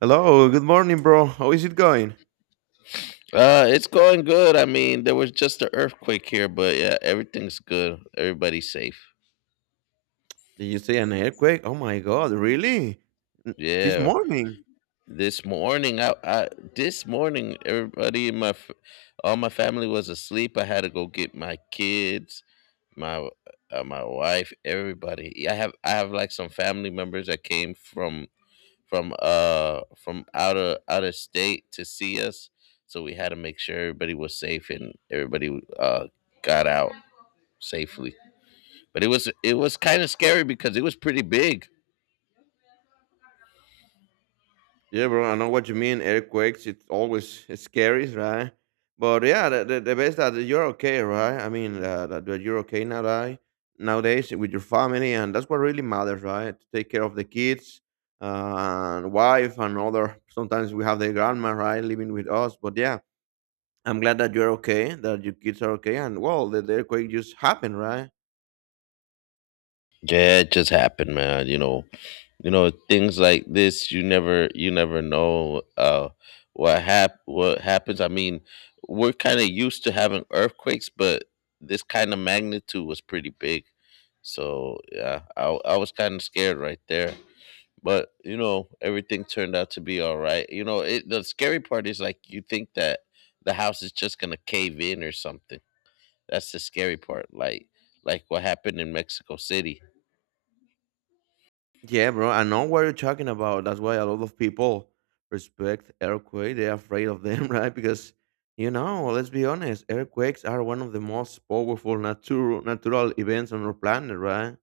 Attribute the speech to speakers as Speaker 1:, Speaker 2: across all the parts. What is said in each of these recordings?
Speaker 1: Hello, good morning, bro. How is it going?
Speaker 2: It's going good. I mean, there was just an earthquake here, but yeah, everything's good. Everybody's safe.
Speaker 1: Did you see an earthquake? Oh my god, really? This
Speaker 2: Yeah.
Speaker 1: morning?
Speaker 2: This morning, I this morning, everybody in all my family was asleep. I had to go get my kids, my my wife, everybody. Yeah, I have like some family members that came from from out of state to see us, so we had to make sure everybody was safe and everybody got out safely. But it was kind of scary because it was pretty big.
Speaker 1: Yeah, bro, I know what you mean. Earthquakes, it's always scary, right? But yeah, the best that you're okay, right? I mean, that you're okay now, right? Nowadays with your family, and that's what really matters, right? To take care of the kids and wife and other. Sometimes we have the grandma, right, living with us. But yeah, I'm glad that you're okay, that your kids are okay, and well, the earthquake just happened, right?
Speaker 2: Yeah, it just happened, man. You know, things like this. You never know what happens. I mean, we're kind of used to having earthquakes, but this kind of magnitude was pretty big. So yeah, I was kind of scared right there. But you know, everything turned out to be all right. The scary part is like you think that the house is just gonna cave in or something. That's the scary part. Like what happened in Mexico City.
Speaker 1: Yeah, bro. I know what you're talking about. That's why a lot of people respect earthquake. They're afraid of them, right? Because you know, let's be honest, earthquakes are one of the most powerful natural events on our planet, right?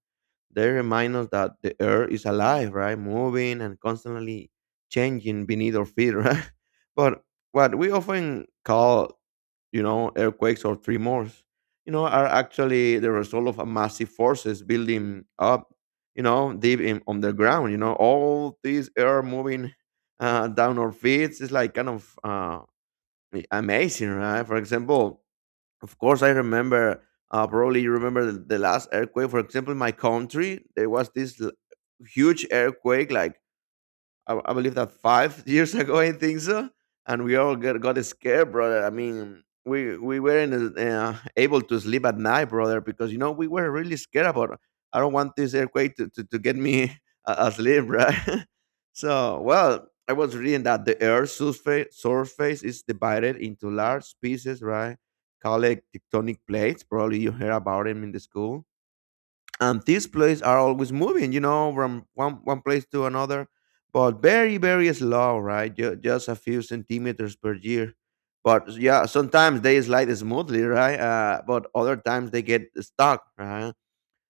Speaker 1: They remind us that the earth is alive, right? Moving and constantly changing beneath our feet, right? But what we often call, you know, earthquakes or tremors, you know, are actually the result of a massive forces building up, you know, deep in underground. You know, all these air moving down our feet is like kind of amazing, right? For example, of course, I remember. Probably you remember the last earthquake. For example, in my country, there was this huge earthquake, like I believe that five years ago. I think so, and we all got scared, brother. I mean, we weren't able to sleep at night, brother, because you know we were really scared about. I don't want this earthquake to get me asleep, right? So, well, I was reading that the Earth's surface is divided into large pieces, right? Called tectonic plates. Probably you heard about them in the school, and these plays are always moving, you know, from one place to another, but very very slow, right? Just a few centimeters per year. But yeah, sometimes they slide smoothly, right? But other times they get stuck, right?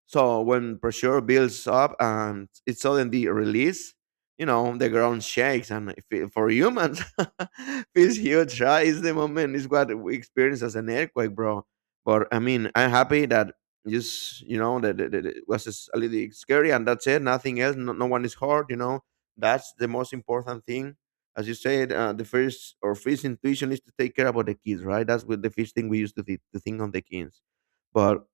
Speaker 1: So when pressure builds up and it's suddenly released, you know, the ground shakes and it for humans feels huge, right? It's the moment is what we experience as an earthquake, bro. But I mean, I'm happy that just, you know, that that it was just a little scary and that's it. Nothing else. No, no one is hurt. You know, that's the most important thing. As you said, the first or first intuition is to take care about the kids, right? That's what the first thing we used to, to think on the kids. But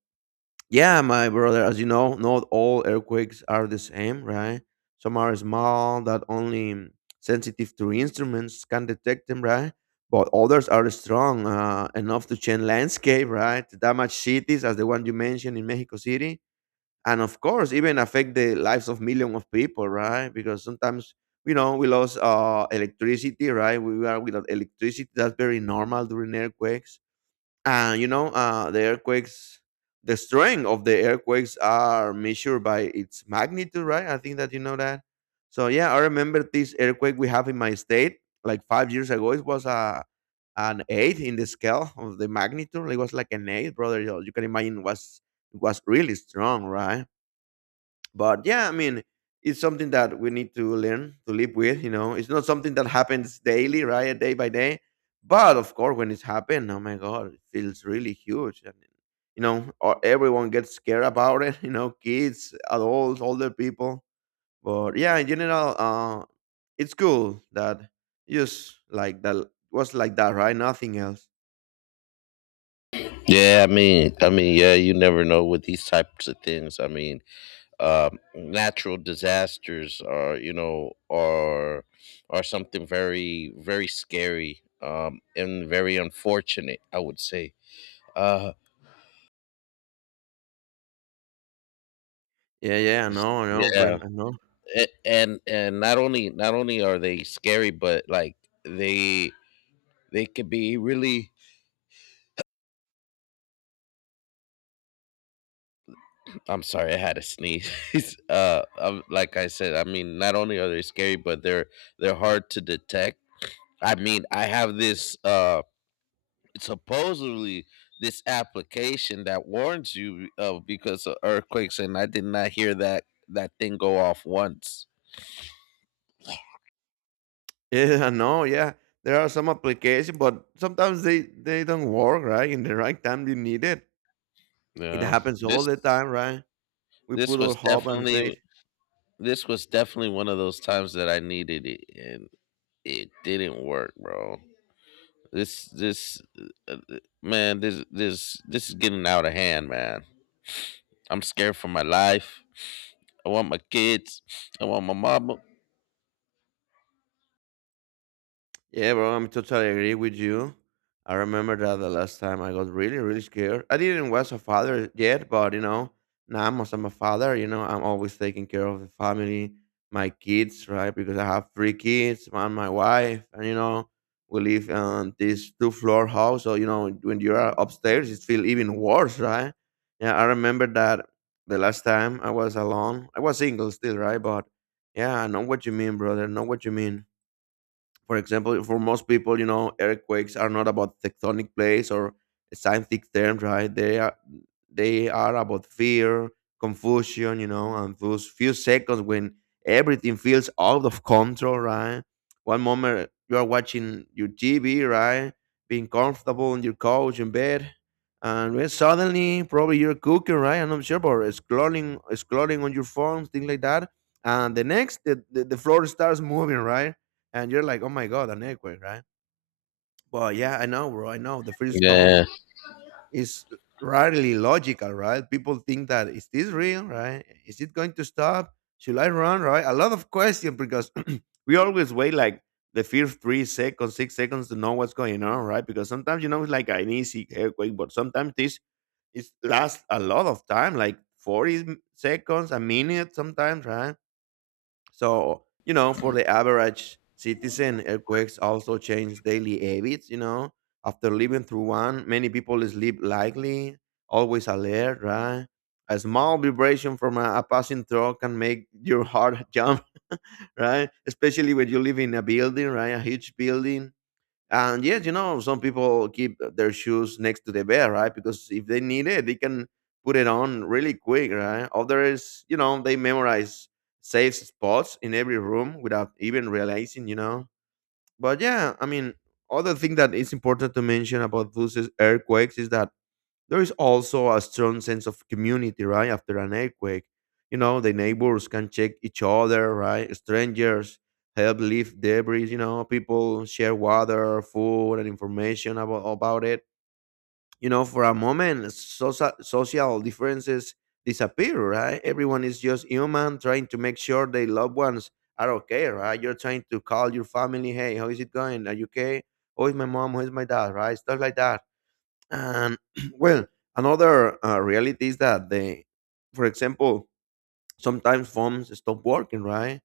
Speaker 1: yeah, my brother, as you know, not all earthquakes are the same, right? Some are small that only sensitive to instruments can detect them, right? But others are strong enough to change landscape, right? To damage cities, as the one you mentioned in Mexico City, and of course, even affect the lives of millions of people, right? Because sometimes, you know, we lost electricity, right? We are without electricity. That's very normal during earthquakes. And you know, the earthquakes, the strength of the earthquakes are measured by its magnitude, right? I think that you know that. So yeah, I remember this earthquake we have in my state like 5 years ago. It was a an eight in the scale of the magnitude. It was like an 8, brother. You can imagine. It was really strong, right? But yeah, I mean, it's something that we need to learn to live with, you know. It's not something that happens daily, right? Day by day. But of course, when it's happened, oh my god, it feels really huge, and you know, or everyone gets scared about it. You know, kids, adults, older people. But yeah, in general, it's cool that just like that was like that, right? Nothing else.
Speaker 2: Yeah, I mean, yeah, you never know with these types of things. I mean, natural disasters are, you know, are something very, very scary, and very unfortunate, I would say. Uh,
Speaker 1: Yeah, yeah, no, no,
Speaker 2: yeah,
Speaker 1: friend, I know.
Speaker 2: and not only are they scary, but like they they could be really— I'm sorry, I had a sneeze. Like I said, I mean, not only are they scary, but they're hard to detect. I mean, I have this supposedly this application that warns you of because of earthquakes, and I did not hear that that thing go off once.
Speaker 1: Yeah, no. Yeah. There are some applications, but sometimes they don't work, right? In the right time you need it. It
Speaker 2: Yeah,
Speaker 1: happens all
Speaker 2: this
Speaker 1: the time, right? We
Speaker 2: this
Speaker 1: put our
Speaker 2: was
Speaker 1: hope and
Speaker 2: definitely—
Speaker 1: faith.
Speaker 2: this was definitely one of those times that I needed it, and it didn't work, bro. This Man, this is getting out of hand, man. I'm scared for my life. I want my kids. I want my mama.
Speaker 1: Yeah, bro, I'm totally agree with you. I remember that the last time I got really, really scared. I didn't was a father yet, but you know, now I'm as I'm a father, you know, I'm always taking care of the family, my kids, right? Because I have three kids and my wife, and you know, we live in this two floor house. So you know, when you are upstairs, it feels even worse, right? Yeah, I remember that the last time I was alone, I was single still, right? But yeah, I know what you mean, brother. I know what you mean. For example, for most people, you know, earthquakes are not about tectonic plates or scientific terms, right? They are about fear, confusion, you know, and those few seconds when everything feels out of control, right? One moment you are watching your TV, right? Being comfortable on your couch in bed. And when suddenly probably you're cooking, right? I'm not sure, but scrolling on your phone, things like that. And the next the floor starts moving, right? And you're like, oh my god, an earthquake, right? Well, yeah, I know, bro. I know. The first stuff
Speaker 2: Yeah.
Speaker 1: is rarely logical, right? People think that is this real, right? Is it going to stop? Should I run, right? A lot of questions because we always wait like the first 3 seconds, 6 seconds to know what's going on, right? Because sometimes you know it's like an easy earthquake, but sometimes this it lasts a lot of time, like 40 seconds, a minute, sometimes, right? So, you know, for the average citizen, earthquakes also change daily habits, you know. After living through one, many people sleep lightly, always alert, right? A small vibration from a passing truck can make your heart jump, right? Especially when you live in a building, right? A huge building. And yes, you know, some people keep their shoes next to the bed, right? Because if they need it, they can put it on really quick, right? Others, you know, they memorize safe spots in every room without even realizing, you know. But yeah, I mean, other thing that is important to mention about those is earthquakes is that there is also a strong sense of community, right? After an earthquake, you know, the neighbors can check each other, right? Strangers help lift debris, you know, people share water, food, and information about it. You know, for a moment, social differences disappear, right? Everyone is just human trying to make sure their loved ones are okay, right? You're trying to call your family, hey, how is it going? Are you okay? Who is my mom? Who is my dad? Right? Stuff like that. And well, another reality is that the, for example, sometimes phones stop working, right?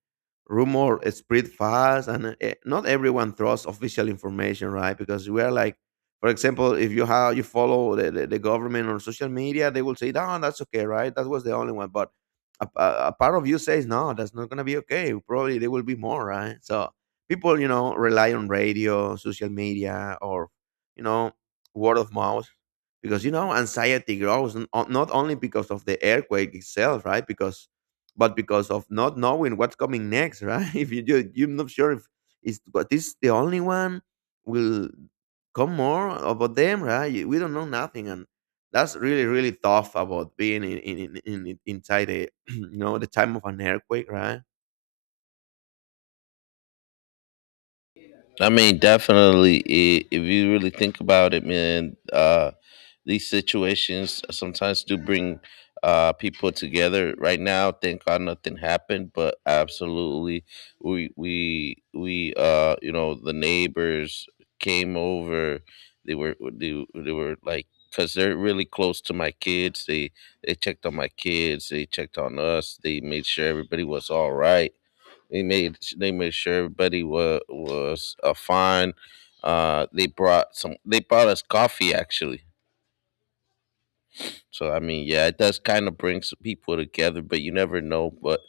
Speaker 1: Rumor spread fast, and not everyone trusts official information, right? Because we are like, for example, if you have you follow the government on social media, they will say, "No, that's okay, right? That was the only one." But a part of you says, "No, that's not gonna be okay. Probably there will be more, right?" So people, you know, rely on radio, social media, or you know, word of mouth, because you know anxiety grows not only because of the earthquake itself, right? Because, but because of not knowing what's coming next, right? If you do, you're not sure if is what is the only one will come more about them, right? We don't know nothing, and that's really really tough about being inside a you know the time of an earthquake, right?
Speaker 2: I mean, definitely, I if you really think about it, man, these situations sometimes do bring people together. Right now, thank God nothing happened, but absolutely, we you know, the neighbors came over. They were like— because they're really close to my kids, they checked on my kids. They checked on us. They made sure everybody was all right, they made sure everybody was fine. They brought some. They brought us coffee actually. So I mean, yeah, it does kind of bring some people together, but you never know. But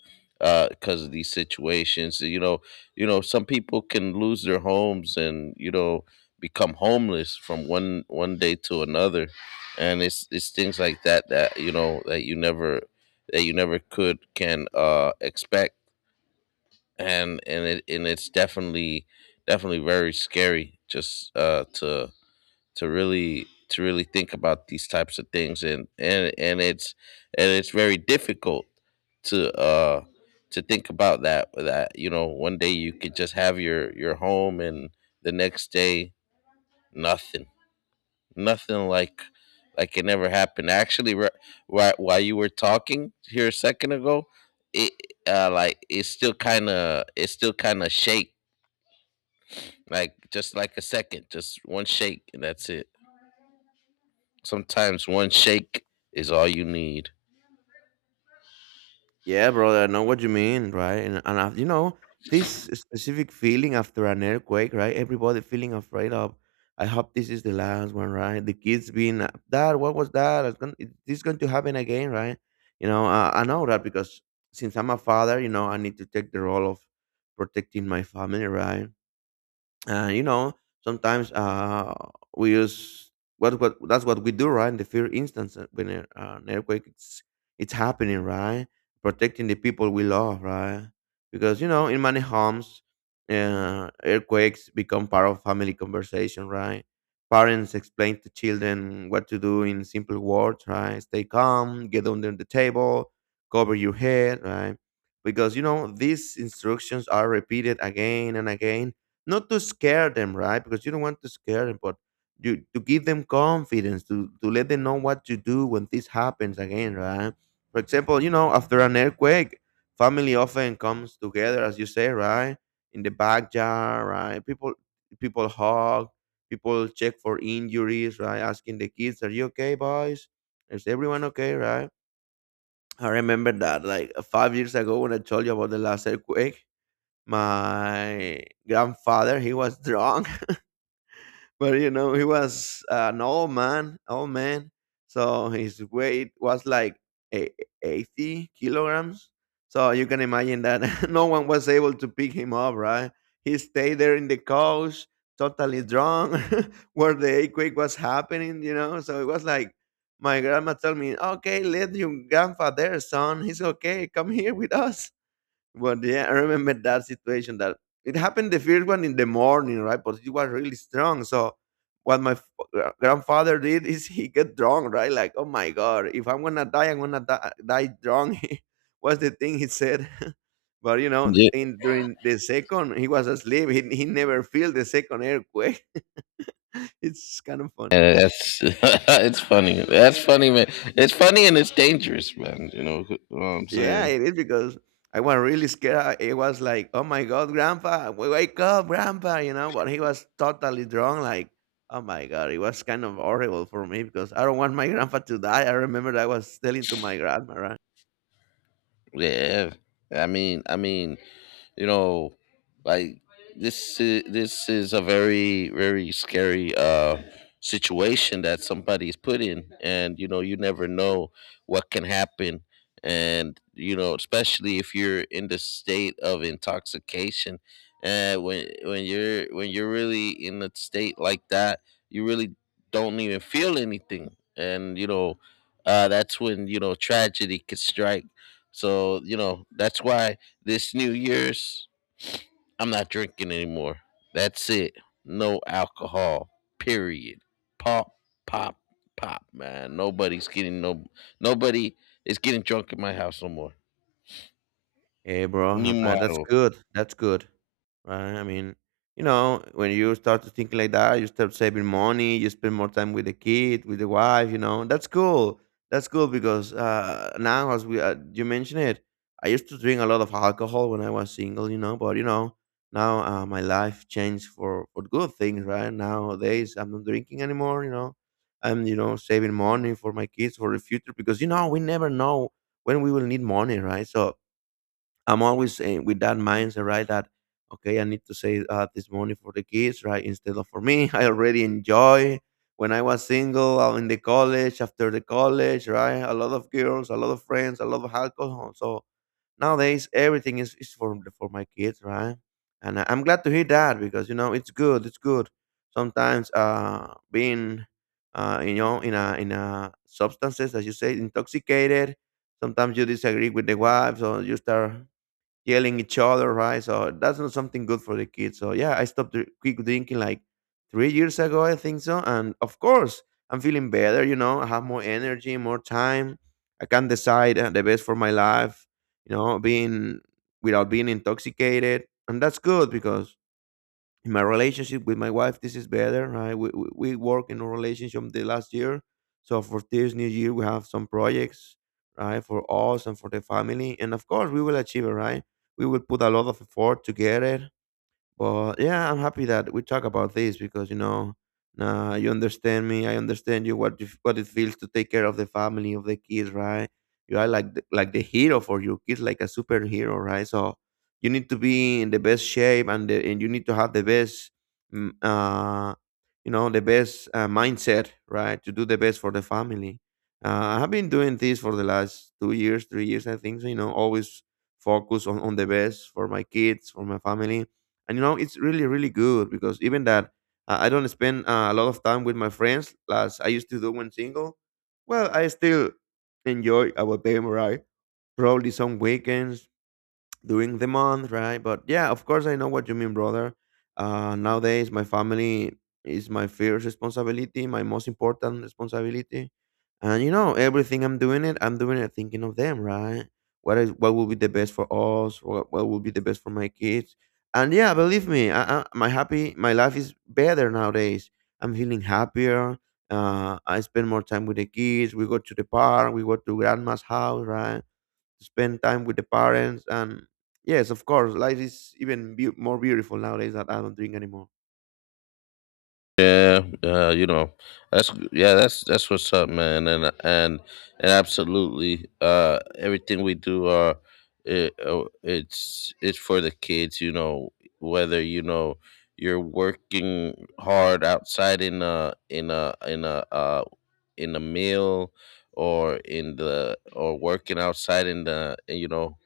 Speaker 2: because of these situations, you know, some people can lose their homes and you know become homeless from one one day to another, and it's things like that that you know that you never could can expect, and it's definitely— definitely very scary just to to really think about these types of things, and and it's very difficult to uh to think about that— that you know one day you could just have your home and the next day nothing, nothing like like it never happened actually. While— while you were talking here a second ago, it like it's still kind of— it still kind of shakes, like just like a second, just one shake, and that's it. Sometimes one shake is all you need.
Speaker 1: Yeah, brother, I know what you mean, right? And you know, this specific feeling after an earthquake, right? Everybody feeling afraid of, I hope this is the last one, right? The kids being, Dad, what was that? Is this going to happen again, right? You know, I know that because since I'm a father, you know, I need to take the role of protecting my family, right? You know, sometimes we use what that's what we do, right? In the fear instance, an earthquake it's happening, right? Protecting the people we love, right? Because you know in many homes, earthquakes become part of family conversation, right? Parents explain to children what to do in simple words, right? Stay calm, get under the table, cover your head, right? Because you know these instructions are repeated again and again, not to scare them, right? Because you don't want to scare them, but you to give them confidence, to let them know what to do when this happens again, right? For example, after an earthquake, family often comes together, as you say, right? In the backyard, right? People hug, people check for injuries, right? Asking the kids, "Are you okay, boys? Is everyone okay, right?" I remember that like 5 years ago when I told you about the last earthquake, my grandfather he was drunk but he was an old man, old man. So his weight was like e- 80 kilograms. So you can imagine that no one was able to pick him up, right? He stayed there in the couch, totally drunk, where the earthquake was happening, So it was like, my grandma told me, okay, let your grandpa there, son. He's okay. Come here with us. But yeah, I remember that situation that it happened the first one in the morning, right? But it was really strong. So what my grandfather did is he get drunk, right? Like, oh my god, if I'm gonna die, I'm gonna die, die drunk. was the thing he said. But
Speaker 2: Yeah,
Speaker 1: in during the second, he was asleep. He never feel the second earthquake. it's kind of funny.
Speaker 2: yeah, that's it's funny. That's funny, man. It's funny and it's dangerous, man. You know what I'm
Speaker 1: Yeah,
Speaker 2: saying?
Speaker 1: it is because I was really scared. It was like, oh my God, grandpa, we wake up, grandpa, but he was totally drunk. Like, oh my God, it was kind of horrible for me because I don't want my grandpa to die. I remember I was telling to my grandma, right?
Speaker 2: Yeah. I mean, you know, like this is a very very scary situation that somebody's put in, and you know you never know what can happen, and you know especially if you're in the state of intoxication, and when you're really in a state like that, you really don't even feel anything, and you know, that's when you know tragedy can strike. So you know that's why this New Year's, I'm not drinking anymore. That's it. No alcohol. Period. Pop, pop, pop, man. Nobody's getting no— nobody is getting drunk in my house no more. Ni
Speaker 1: Abraham, that's
Speaker 2: motto.
Speaker 1: good. That's good. Right? I mean, when you start to think like that, you start saving money, you spend more time with the kid, with the wife, That's cool. That's cool because now, as we you mentioned it, I used to drink a lot of alcohol when I was single, but now my life changed for good things, right? Nowadays, I'm not drinking anymore, I'm, saving money for my kids for the future because, we never know when we will need money, right? So, I'm always saying with that mindset, right? That okay, I need to save this money for the kids, right? Instead of for me, I already enjoy when I was single in the college, after the college, right? A lot of girls, a lot of friends, a lot of alcohol. So nowadays, everything is for my kids, right? And I'm glad to hear that because it's good, it's good. Sometimes being in a substances as you say intoxicated sometimes you disagree with the wife so you start yelling each other, right? So that's not something good for the kids. So yeah, I stopped dr- quick drinking like 3 years ago, I think so. And of course, I'm feeling better. You know, I have more energy, more time. I can decide the best for my life. You know, being without being intoxicated, and that's good because in my relationship with my wife, this is better. Right? We work in a relationship the last year. So for this new year, we have some projects, right, for us and for the family. And of course, we will achieve it, right? We will put a lot of effort to get it. Well, yeah, I'm happy that we talk about this because nah, you understand me. I understand you. What it feels to take care of the family of the kids, right? You are like like the hero for your kids, like a superhero, right? So you need to be in the best shape, and you need to have the best, mm, uh, the best mindset, right, to do the best for the family. I have been doing this for the last 2 years, 3 years, I think. So you know, always focus on the best for my kids, for my family and you know it's really really good because even that I don't spend a lot of time with my friends as I used to do when single well I still enjoy about them right probably some weekends during the month, right? But yeah, of course, I know what you mean, brother. Nowadays, my family is my first responsibility, my most important responsibility, and you know, everything I'm doing it thinking of them, right? What will be the best for us? What will be the best for my kids? And yeah, believe me, my life is better nowadays. I'm feeling happier. I spend more time with the kids. We go to the park. We go to grandma's house, right? spend time with the parents and yes of course life is even beau more beautiful nowadays that I don't drink anymore
Speaker 2: Yeah, you know, that's yeah, that's what's up, man, and absolutely, everything we do, it's for the kids, you know, whether you know you're working hard outside in a meal, or in the— or working outside in the, you know,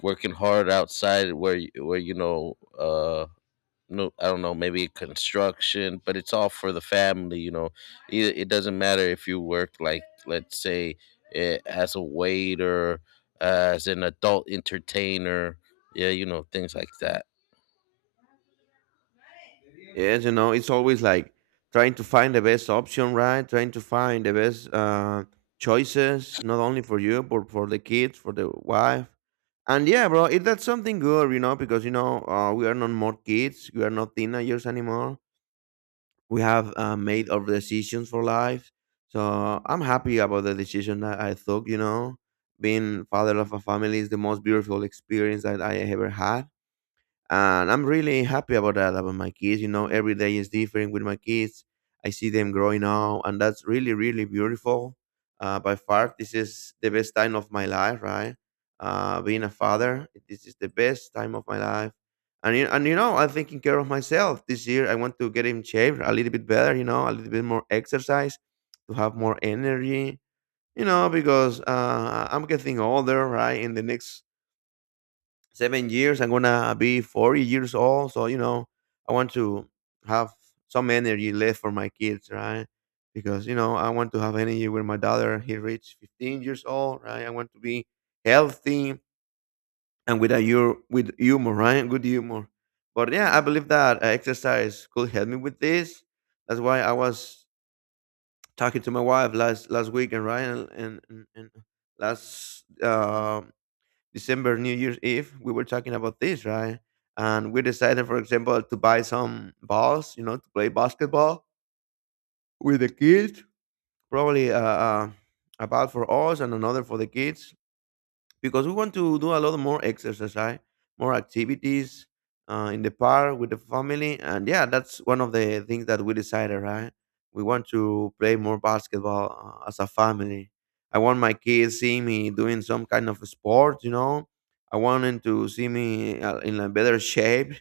Speaker 2: working hard outside where where you know no, I don't know, maybe construction, but it's all for the family, you know. It doesn't matter if you work like, let's say, as a waiter, as an adult entertainer, yeah, you know, things like that.
Speaker 1: yes you know it's always like trying to find the best option right trying to find the best choices not only for you but for the kids for the wife and yeah bro that's something good you know because we are not more kids we are not teenagers anymore we have made our decisions for life. So I'm happy about the decision that I took. You know, being father of a family is the most beautiful experience that I ever had and I'm really happy about that about my kids. You know, every day is different with my kids. I see them growing up, and that's really, really beautiful. By far, this is the best time of my life, right? Being a father, this is the best time of my life. And you know, I'm taking care of myself this year. I want to get in shape a little bit better, you know, a little bit more exercise to have more energy, you know, because I'm getting older, right? In the next 7 years. I'm gonna be 40 years old. So you know, I want to have some energy left for my kids, right? Because you know, I want to have energy when my daughter he reached 15 years old, right? I want to be healthy and with a with humor, right? Good humor. But yeah, I believe that exercise could help me with this. That's why I was talking to my wife last weekend, right? And last December, New Year's Eve, we were talking about this, right? And we decided, for example, to buy some balls, you know, to play basketball with the kids. Probably a ball for us and another for the kids because we want to do a lot more exercise, right? more activities in the park with the family, and yeah, that's one of the things that we decided, right? We want to play more basketball as a family. I want my kids see me doing some kind of sport, you know. I want them to see me in a better shape,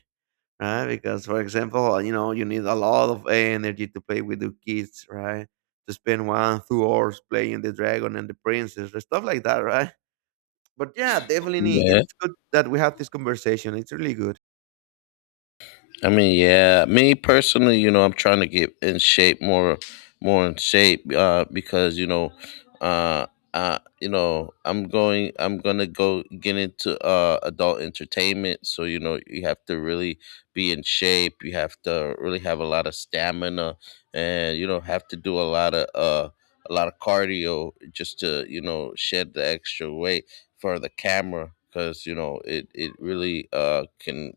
Speaker 1: right? Because, for example, you know, you need a lot of energy to play with the kids, right? To spend one, 2 hours playing the dragon and the princess, or stuff like that, right? But yeah, definitely,
Speaker 2: Yeah.
Speaker 1: it's good that we have this conversation. It's really good.
Speaker 2: I mean, yeah, me personally, you know, I'm trying to get in shape more, more in shape, because uh, you know, I'm gonna go get into adult entertainment, so you know, you have to really be in shape. You have to really have a lot of stamina, and you know, have to do a lot of cardio just to you know shed the extra weight for the camera, because you know, it really can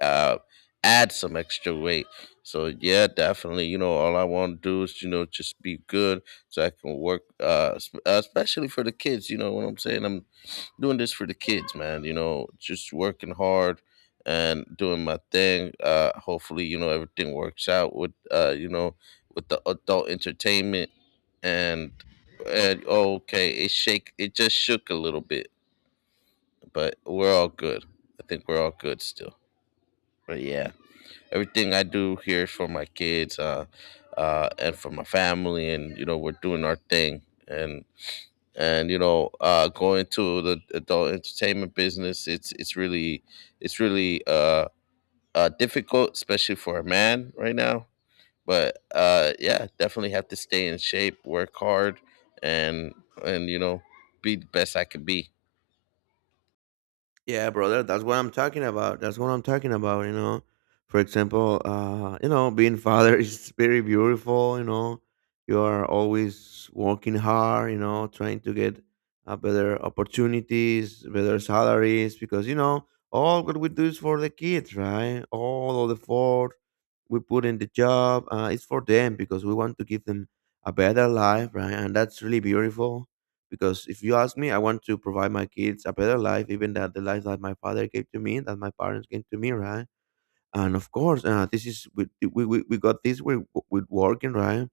Speaker 2: uh add some extra weight. So yeah, definitely. You know, all I want to do is you know just be good, so I can work. Especially for the kids. You know what I'm saying? I'm doing this for the kids, man. You know, just working hard and doing my thing. Hopefully, you know, everything works out with you know, with the adult entertainment, and— and oh, okay, it shake. It just shook a little bit, but we're all good. I think we're all good still. But yeah, everything I do here is for my kids, and for my family, and you know we're doing our thing, and you know, going to the adult entertainment business, it's really— it's really uh, difficult, especially for a man right now. But yeah, definitely have to stay in shape, work hard, and and you know be the best I can be.
Speaker 1: Yeah, brother, that's what I'm talking about. That's what I'm talking about, you know. For example, you know, being father is very beautiful, you know. You are always working hard, you know, trying to get better opportunities, better salaries, because, you know, all what we do is for the kids, right? All of the effort we put in the job is for them because we want to give them a better life, right? And that's really beautiful because if you ask me I want to provide my kids a better life even that the life that my father gave to me that my parents gave to me right and of course this is we got this with working right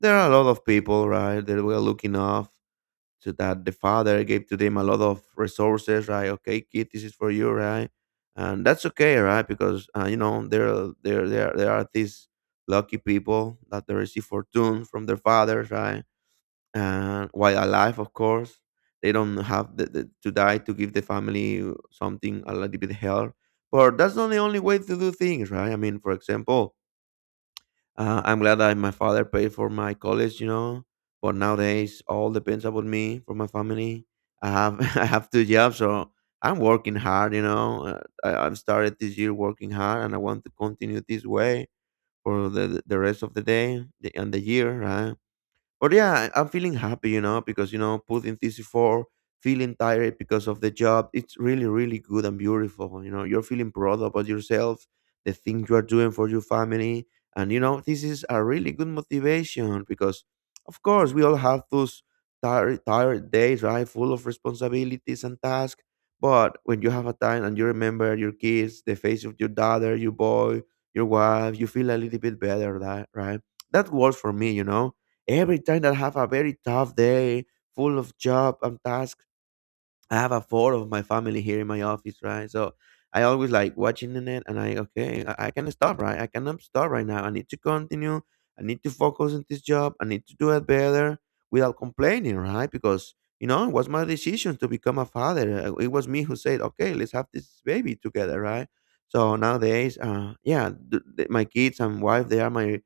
Speaker 1: there are a lot of people right that were looking off to that the father gave to them a lot of resources right okay kid this is for you right and that's okay right because you know there are these lucky people that they receive fortune from their fathers right and while alive, of course, they don't have to die to give the family something a little bit help. But that's not the only way to do things, right? I mean, for example, I'm glad that my father paid for my college. But nowadays, all depends about me for my family. I have I have two jobs, so I'm working hard. I've started this year working hard, and I want to continue this way for the rest of the and the year, right? But yeah, I'm feeling happy, because putting TC4, feeling tired because of the job, it's really, really good and beautiful. You're feeling proud about yourself, the things you are doing for your family, and this is a really good motivation because, of course, we all have those tired, tired days, right, full of responsibilities and tasks. But when you have a time and you remember your kids, the face of your daughter, your boy, your wife, you feel a little bit better, that right? That works for me. Every time I have a very tough day, full of job and tasks, I have a four of my family here in my office, right? So I always like watching it, and I okay, I can stop, right? I cannot stop right now. I need to continue. I need to focus on this job. I need to do it better without complaining, right? Because it was my decision to become a father. It was me who said, okay, let's have this baby together, right? So nowadays, my kids and wife, they are my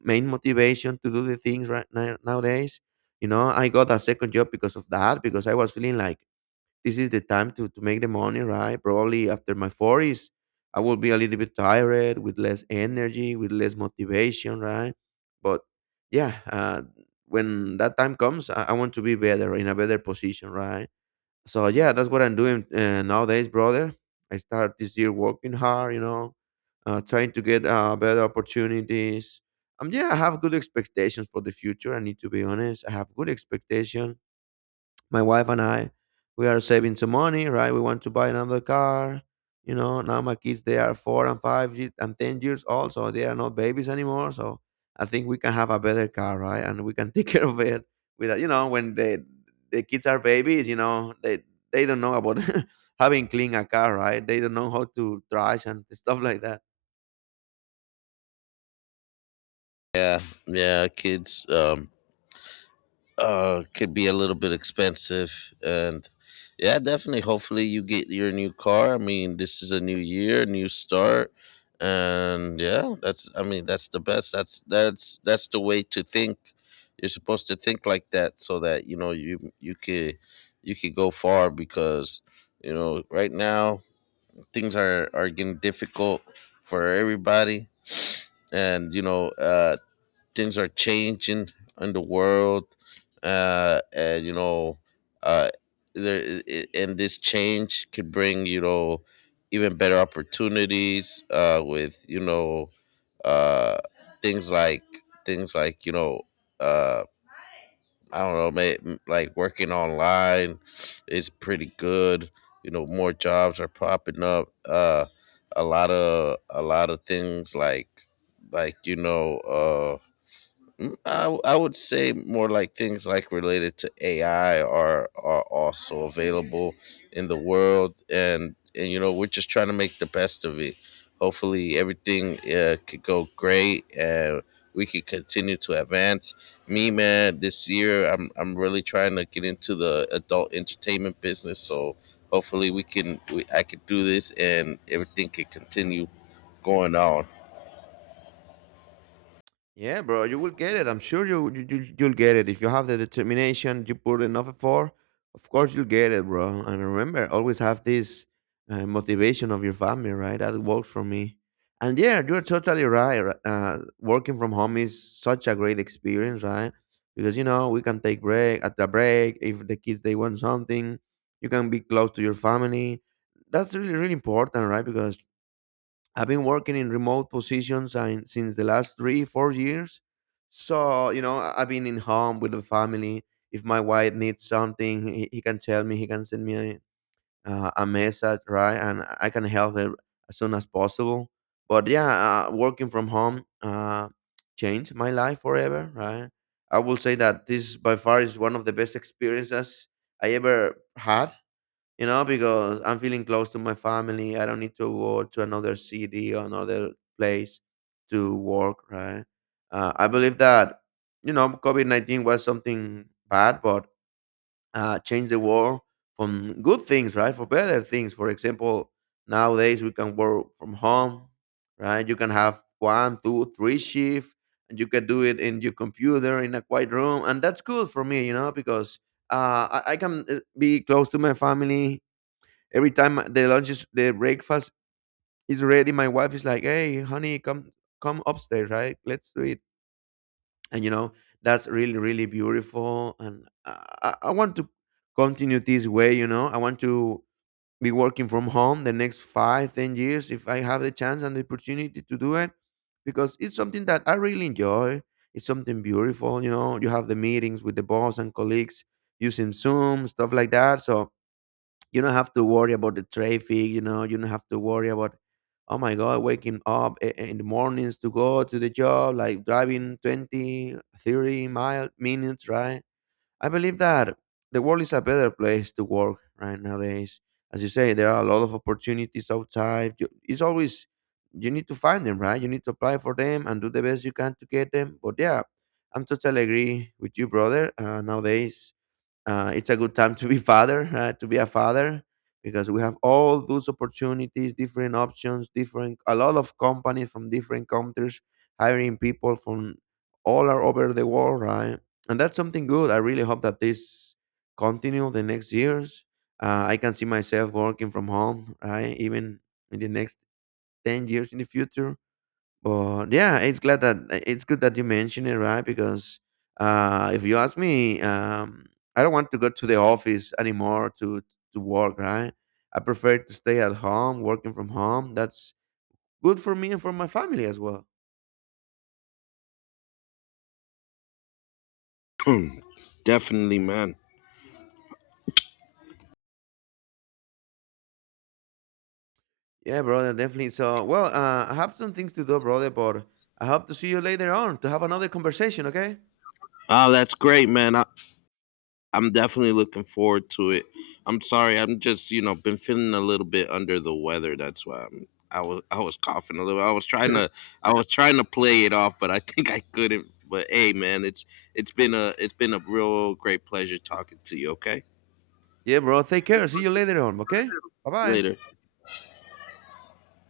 Speaker 1: main motivation to do the things right now, nowadays. I got a second job because of that, because I was feeling like this is the time to make the money, right? Probably after my 40s, I will be a little bit tired, with less energy, with less motivation, right? But yeah, when that time comes, I want to be better, in a better position, right? So yeah, that's what I'm doing, nowadays, brother. I start this year working hard Trying to get better opportunities. Yeah, I have good expectations for the future. I need to be honest. I have good expectation. My wife and I, we are saving some money, right? We want to buy another car. Now my kids, they are four and five and 10 years old, so they are not babies anymore. So I think we can have a better car, right? And we can take care of it without, when the kids are babies, they don't know about having clean a car, right? They don't know how to trash and stuff like that.
Speaker 2: Yeah, yeah, kids. Could be a little bit expensive, and yeah, definitely hopefully you get your new car. I mean, this is a new year, new start, and yeah, that's I mean, that's the best. That's the way to think. You're supposed to think like that, so that you know you could— you could go far, because you know right now, things are getting difficult for everybody. And you know, things are changing in the world, and you know, uh and this change could bring, you know, even better opportunities, with, you know, uh things like— things like you know uh I don't know, like working online is pretty good. You know, more jobs are popping up, a lot of, a lot of things like— like you know uh. Mm, I would say more like things like related to AI are also available in the world, and you know we're just trying to make the best of it. Hopefully everything could go great, and we could continue to advance. Me, man, this year I'm really trying to get into the adult entertainment business, so hopefully I could do this, and everything could continue going on.
Speaker 1: Yeah, bro, you will get it. I'm sure you'll get it if you have the determination. You put enough effort, of course you'll get it, bro. And remember, always have this motivation of your family, right? That works for me. And yeah, you're totally right. Working from home is such a great experience, right? Because we can take break at the break if the kids they want something, you can be close to your family. That's really really important, right? Because I've been working in remote positions since the last 3, 4 years. So, I've been in home with the family. If my wife needs something, he can tell me, he can send me a message, right? And I can help her as soon as possible. But yeah, working from home changed my life forever, right? I will say that this by far is one of the best experiences I ever had, because I'm feeling close to my family. I don't need to go to another city or another place to work, right? I believe that, COVID 19 was something bad, but changed the world from good things, right? For better things. For example, nowadays we can work from home, right? You can have one, two, three shift, and you can do it in your computer in a quiet room. And that's good for me, because I can be close to my family. Every time the lunch is the breakfast is ready, my wife is like, "Hey, honey, come upstairs, right? Let's do it." And that's really really beautiful, and I want to continue this way. I want to be working from home the next 5 10 years if I have the chance and the opportunity to do it, because it's something that I really enjoy. It's something beautiful, you know. You have the meetings with the boss and colleagues using Zoom, stuff like that. So you don't have to worry about the traffic. You don't have to worry about, oh my God, waking up in the mornings to go to the job, like driving 20, 30 mile minutes, right? I believe that the world is a better place to work right nowadays. As you say, there are a lot of opportunities outside. It's always you need to find them, right? You need to apply for them and do the best you can to get them. But yeah, I'm totally agree with you, brother. Nowadays, it's a good time to be father, right? To be a father, because we have all those opportunities, different options, different a lot of companies from different countries hiring people from all are over the world, right? And that's something good. I really hope that this continue the next years. I can see myself working from home, right? Even in the next 10 years in the future, but yeah, it's glad that it's good that you mentioned it, right? Because if you ask me, I don't want to go to the office anymore to work, right? I prefer to stay at home, working from home. That's good for me and for my family as well.
Speaker 2: Definitely, man.
Speaker 1: Yeah, brother, definitely. So, well, I have some things to do, brother, but I hope to see you later on to have another conversation, okay?
Speaker 2: Ah, that's great, man. I, I'm definitely looking forward to it. I'm sorry, I'm just you know been feeling a little bit under the weather. That's why I was coughing a little. I was trying to— I was trying to play it off, but I think I couldn't. But hey, man, it's— it's been a real great pleasure talking to you. Okay,
Speaker 1: Yeah, bro. Take care. See you later on, okay? Bye bye.
Speaker 2: later.